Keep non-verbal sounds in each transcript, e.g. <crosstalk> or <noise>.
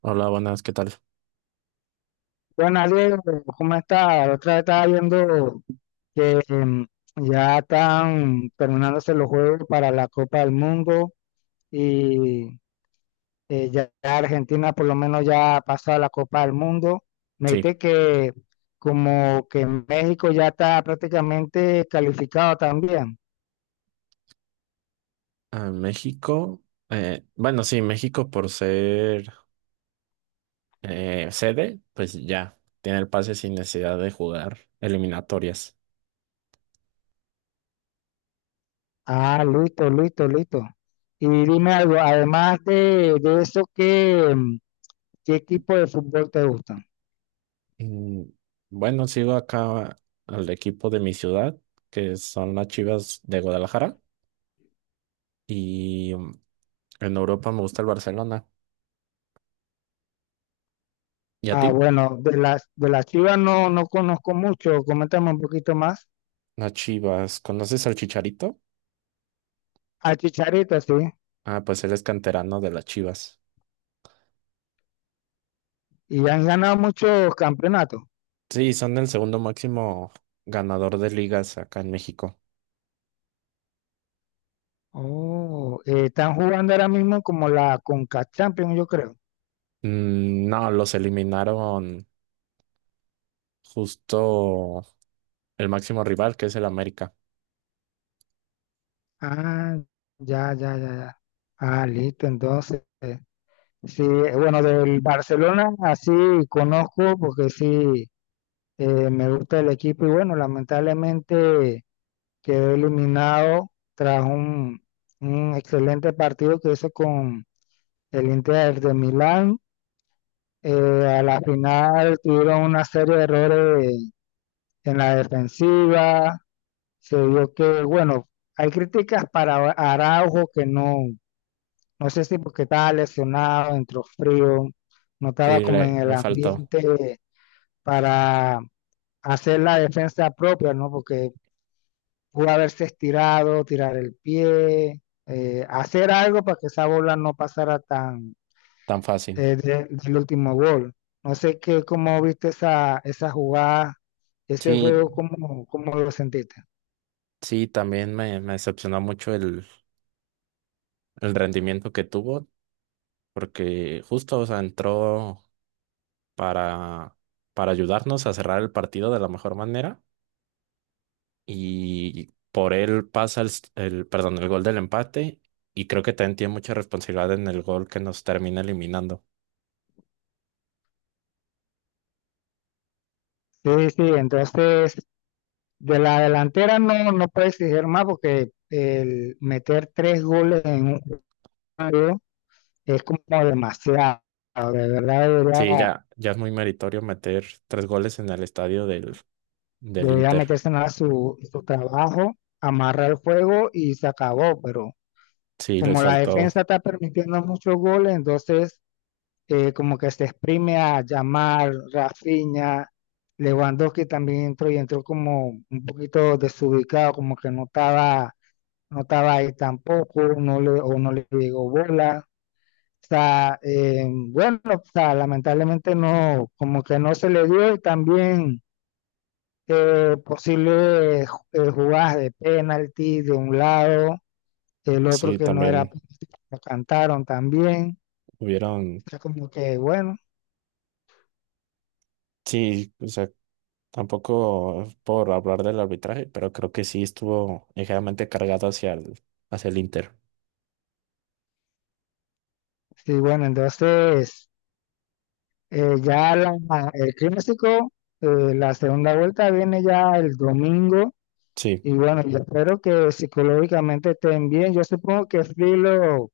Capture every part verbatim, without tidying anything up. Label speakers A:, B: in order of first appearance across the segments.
A: Hola, buenas, ¿qué tal?
B: Bueno, Diego, ¿cómo está? La otra vez estaba viendo que em, ya están terminándose los juegos para la Copa del Mundo y eh, ya Argentina por lo menos ya pasó a la Copa del Mundo. Me
A: Sí,
B: dijiste que como que México ya está prácticamente calificado también.
A: a México. Eh, bueno, sí, México por ser eh, sede, pues ya tiene el pase sin necesidad de jugar eliminatorias.
B: Ah, listo, listo, listo. Y dime algo, además de, de eso, ¿qué, em, qué equipo de fútbol te gusta?
A: Mm, bueno, sigo acá al equipo de mi ciudad, que son las Chivas de Guadalajara. Y mm, en Europa me gusta el Barcelona. ¿Y a
B: Ah,
A: ti?
B: bueno, de las, de las Chivas no, no conozco mucho, coméntame un poquito más.
A: Las Chivas. ¿Conoces al Chicharito?
B: A Chicharito, sí.
A: Ah, pues él es canterano de las Chivas.
B: Y han ganado muchos campeonatos.
A: Sí, son el segundo máximo ganador de ligas acá en México.
B: Oh, eh, están jugando ahora mismo como la Conca Champions, yo creo.
A: Mm, No, los eliminaron justo el máximo rival, que es el América.
B: Ah, ya, ya, ya, ya. Ah, listo, entonces. eh, Sí, eh, bueno, del Barcelona así conozco porque sí, eh, me gusta el equipo y bueno, lamentablemente quedó eliminado tras un, un excelente partido que hizo con el Inter de Milán. Eh, a la final tuvieron una serie de errores en la defensiva. Se vio que, bueno, hay críticas para Araujo que no, no sé si porque estaba lesionado, entró frío, no
A: Sí,
B: estaba como en
A: le,
B: el
A: le faltó
B: ambiente para hacer la defensa propia, ¿no? Porque pudo haberse estirado, tirar el pie, eh, hacer algo para que esa bola no pasara tan
A: tan fácil.
B: eh, de- del último gol. No sé qué, cómo viste esa, esa jugada, ese
A: Sí,
B: juego, cómo, cómo lo sentiste.
A: sí, también me, me decepcionó mucho el, el rendimiento que tuvo, porque justo, o sea, entró para, para ayudarnos a cerrar el partido de la mejor manera y por él pasa el, s- el, perdón, el gol del empate y creo que también tiene mucha responsabilidad en el gol que nos termina eliminando.
B: Sí, sí, entonces de la delantera no, no puede exigir más porque el meter tres goles en un juego es como demasiado. De verdad
A: Sí,
B: debería,
A: ya, ya es muy meritorio meter tres goles en el estadio del, del
B: debería
A: Inter.
B: meterse en la- su, su trabajo, amarrar el juego y se acabó, pero
A: Sí, les
B: como la
A: faltó.
B: defensa está permitiendo muchos goles, entonces eh, como que se exprime a llamar Rafinha, Lewandowski también entró y entró como un poquito desubicado, como que no estaba, no estaba ahí tampoco, no le, o no le llegó bola. O sea, eh, bueno, o sea, lamentablemente no, como que no se le dio y también eh, posibles eh, jugadas de penalti de un lado, el otro
A: Sí,
B: que no era,
A: también
B: penalti, lo cantaron también.
A: hubieron.
B: Sea, como que bueno,
A: Sí, o sea, tampoco es por hablar del arbitraje, pero creo que sí estuvo ligeramente cargado hacia el, hacia el Inter.
B: sí, bueno, entonces eh, ya la- el clásico, eh, la segunda vuelta viene ya el domingo
A: Sí,
B: y bueno, yo espero que psicológicamente estén bien. Yo supongo que Flick lo,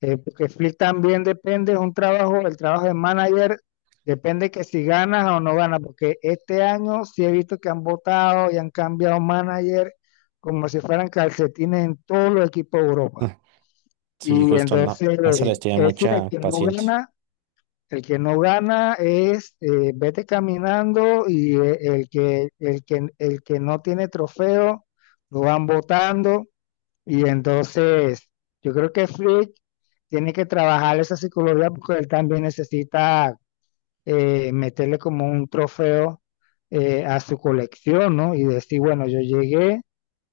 B: eh, porque Flick también depende, es un trabajo, el trabajo de manager depende que si ganas o no ganas, porque este año sí he visto que han votado y han cambiado manager como si fueran calcetines en todos los equipos de Europa.
A: ah, sí,
B: Y
A: justo no,
B: entonces
A: no se les
B: eh,
A: tiene
B: es el
A: mucha
B: que no
A: paciencia.
B: gana, el que no gana es eh, vete caminando y eh, el que, el que, el que no tiene trofeo lo van votando. Y entonces yo creo que Flick tiene que trabajar esa psicología porque él también necesita eh, meterle como un trofeo eh, a su colección, ¿no? Y decir, bueno, yo llegué,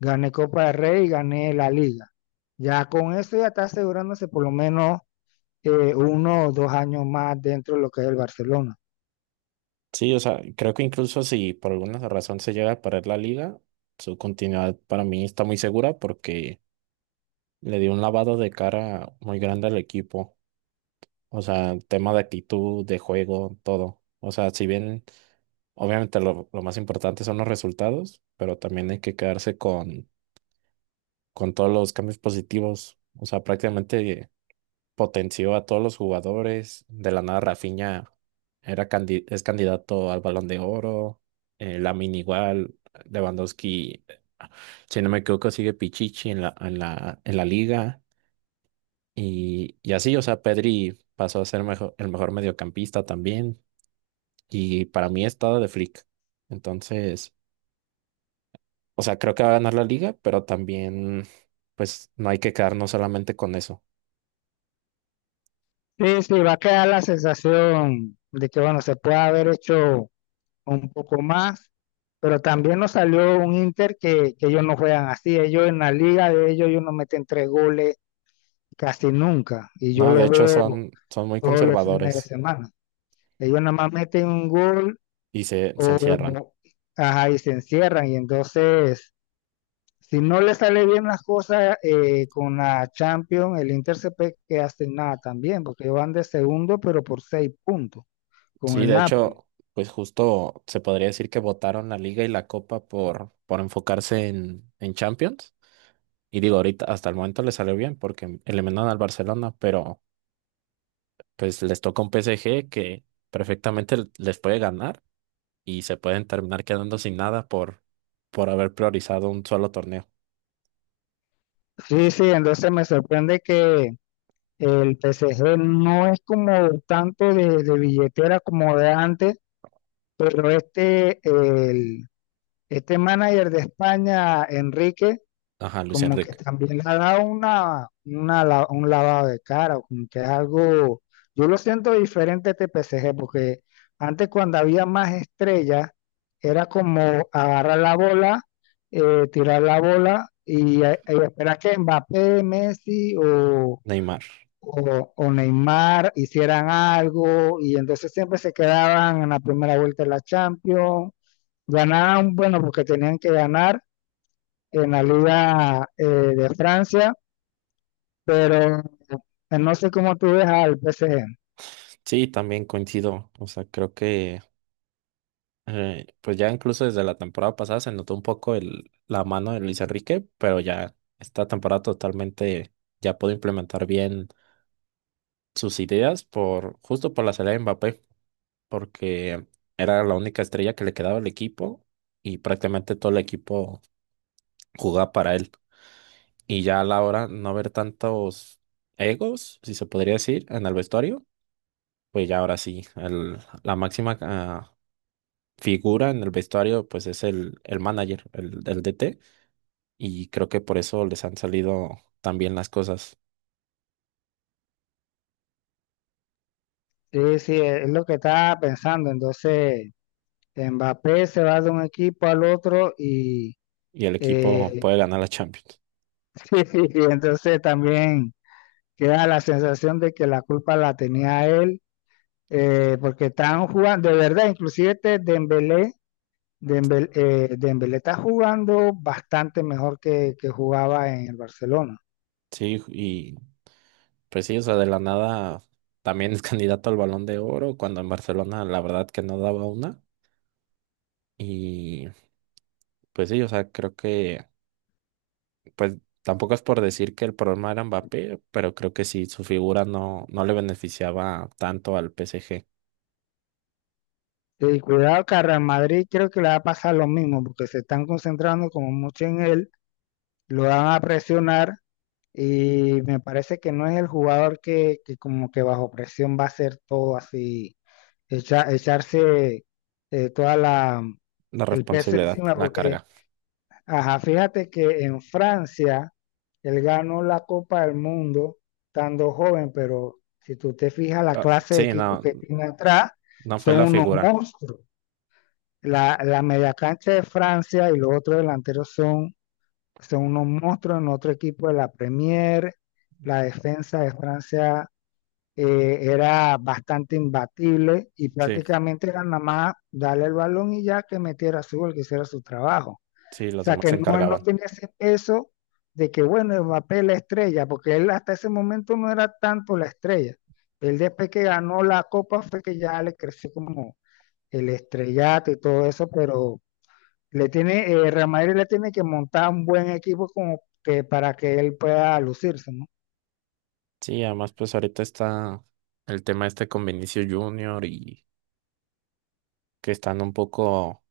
B: gané Copa del Rey y gané la liga. Ya con eso ya está asegurándose por lo menos eh, uno o dos años más dentro de lo que es el Barcelona.
A: Sí, o sea, creo que incluso si por alguna razón se llega a perder la liga, su continuidad para mí está muy segura porque le dio un lavado de cara muy grande al equipo. O sea, tema de actitud, de juego, todo. O sea, si bien obviamente lo, lo más importante son los resultados, pero también hay que quedarse con, con todos los cambios positivos. O sea, prácticamente potenció a todos los jugadores. De la nada, Rafinha era candi- es candidato al Balón de Oro. Eh, Lamine igual. Lewandowski, si no me equivoco, sigue Pichichi en la, en la, en la liga. Y, y así, o sea, Pedri pasó a ser mejo- el mejor mediocampista también. Y para mí está de Flick. Entonces, o sea, creo que va a ganar la liga, pero también, pues, no hay que quedarnos solamente con eso.
B: Sí, sí, va a quedar la sensación de que, bueno, se puede haber hecho un poco más, pero también nos salió un Inter que, que ellos no juegan así. Ellos en la liga de ellos, ellos no meten tres goles casi nunca. Y yo
A: No, de
B: lo
A: hecho,
B: veo
A: son, son muy
B: todos los fines de
A: conservadores
B: semana. Ellos nada más meten un gol
A: y se, se
B: o,
A: encierran.
B: ajá, y se encierran. Y entonces, si no le sale bien las cosas eh, con la Champions, el Inter se pe- que hace nada también, porque ellos van de segundo, pero por seis puntos con
A: Sí,
B: el
A: de
B: Napoli.
A: hecho, pues justo se podría decir que votaron la liga y la copa por, por enfocarse en, en Champions. Y digo, ahorita hasta el momento le salió bien porque eliminaron al Barcelona, pero pues les toca un P S G que perfectamente l- les puede ganar y se pueden terminar quedando sin nada por, por haber priorizado un solo torneo.
B: Sí, sí, entonces me sorprende que el P S G no es como tanto de, de billetera como de antes, pero este, el, este manager de España, Enrique,
A: Ajá, Luis
B: como que
A: Enrique,
B: también le ha dado una, una la- un lavado de cara, o como que es algo, yo lo siento diferente a T P C G, porque antes cuando había más estrellas, era como agarrar la bola, eh, tirar la bola y, eh, y esperar que Mbappé, Messi o,
A: Neymar.
B: o, o Neymar hicieran algo, y entonces siempre se quedaban en la primera vuelta de la Champions, ganaban, bueno, porque tenían que ganar en la Liga eh, de Francia pero eh, no sé cómo tú ves al P S G.
A: Sí, también coincido. O sea, creo que eh, pues ya incluso desde la temporada pasada se notó un poco el, la mano de Luis Enrique, pero ya esta temporada totalmente ya pudo implementar bien sus ideas por justo por la salida de Mbappé. Porque era la única estrella que le quedaba al equipo y prácticamente todo el equipo jugaba para él. Y ya a la hora no ver tantos egos, si se podría decir, en el vestuario, pues ya ahora sí, el- la máxima ah, figura en el vestuario pues es el, el manager, el, el D T, y creo que por eso les han salido tan bien las cosas
B: Sí, sí, e, es lo que estaba pensando. Entonces, Mbappé se va de un equipo al otro y
A: y el equipo
B: eh,
A: puede ganar la Champions.
B: <laughs> sí, entonces también queda la sensación de que la culpa la tenía él, eh, porque están jugando, de verdad, inclusive este Dembélé, Dembélé, eh, Dembélé está jugando bastante mejor que, que jugaba en el Barcelona.
A: Sí, y pues sí, o sea, de la nada también es <laughs> candidato al Balón de Oro, cuando en Barcelona la verdad que no daba una. Y pues sí, o sea, creo que, pues tampoco es por decir que el problema era Mbappé, pero creo que sí, su figura no, no le beneficiaba tanto al P S G.
B: Y cuidado que a Real Madrid creo que le va a pasar lo mismo, porque se están concentrando como mucho en él, lo van a presionar y me parece que no es el jugador que, que como que bajo presión va a hacer todo así, echa- echarse eh, toda la,
A: La
B: el peso
A: responsabilidad,
B: encima,
A: la
B: porque,
A: carga.
B: ajá, fíjate que en Francia él ganó la Copa del Mundo estando joven, pero si tú te fijas la
A: Ah,
B: clase de
A: sí,
B: equipos
A: no,
B: que tiene atrás,
A: no fue
B: son
A: la
B: unos
A: figura.
B: monstruos. La, la media cancha de Francia y los otros delanteros son, son unos monstruos en otro equipo de la Premier. La defensa de Francia eh, era bastante imbatible y
A: Sí,
B: prácticamente era nada más darle el balón y ya que metiera su gol, que hiciera su trabajo.
A: sí,
B: O
A: los
B: sea
A: demás
B: que
A: se
B: no, él no
A: encargaban.
B: tenía ese peso de que, bueno, Mbappé es la estrella, porque él hasta ese momento no era tanto la estrella. Él después que ganó la copa fue que ya le creció como el estrellato y todo eso, pero le tiene, eh, Real Madrid le tiene que montar un buen equipo como que para que él pueda lucirse, ¿no?
A: Sí, además pues ahorita está el tema este con Vinicius Junior y que están un poco.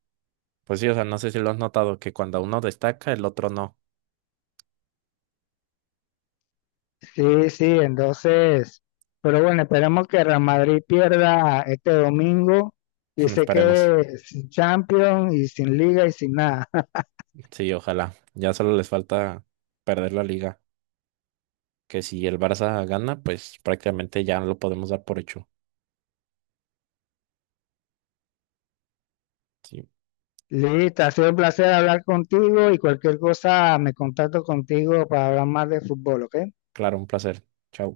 A: Pues sí, o sea, no sé si lo has notado, que cuando uno destaca, el otro no.
B: Sí, sí, entonces, pero bueno, esperemos que Real Madrid pierda este domingo
A: <laughs>
B: y se
A: Esperemos.
B: quede sin Champions y sin Liga y sin nada. <laughs>
A: Sí, ojalá. Ya solo les falta perder la liga. Que si el Barça gana, pues prácticamente ya lo podemos dar por hecho. Sí,
B: Listo, ha sido un placer hablar contigo y cualquier cosa me contacto contigo para hablar más de fútbol, ¿ok?
A: claro, un placer. Chao.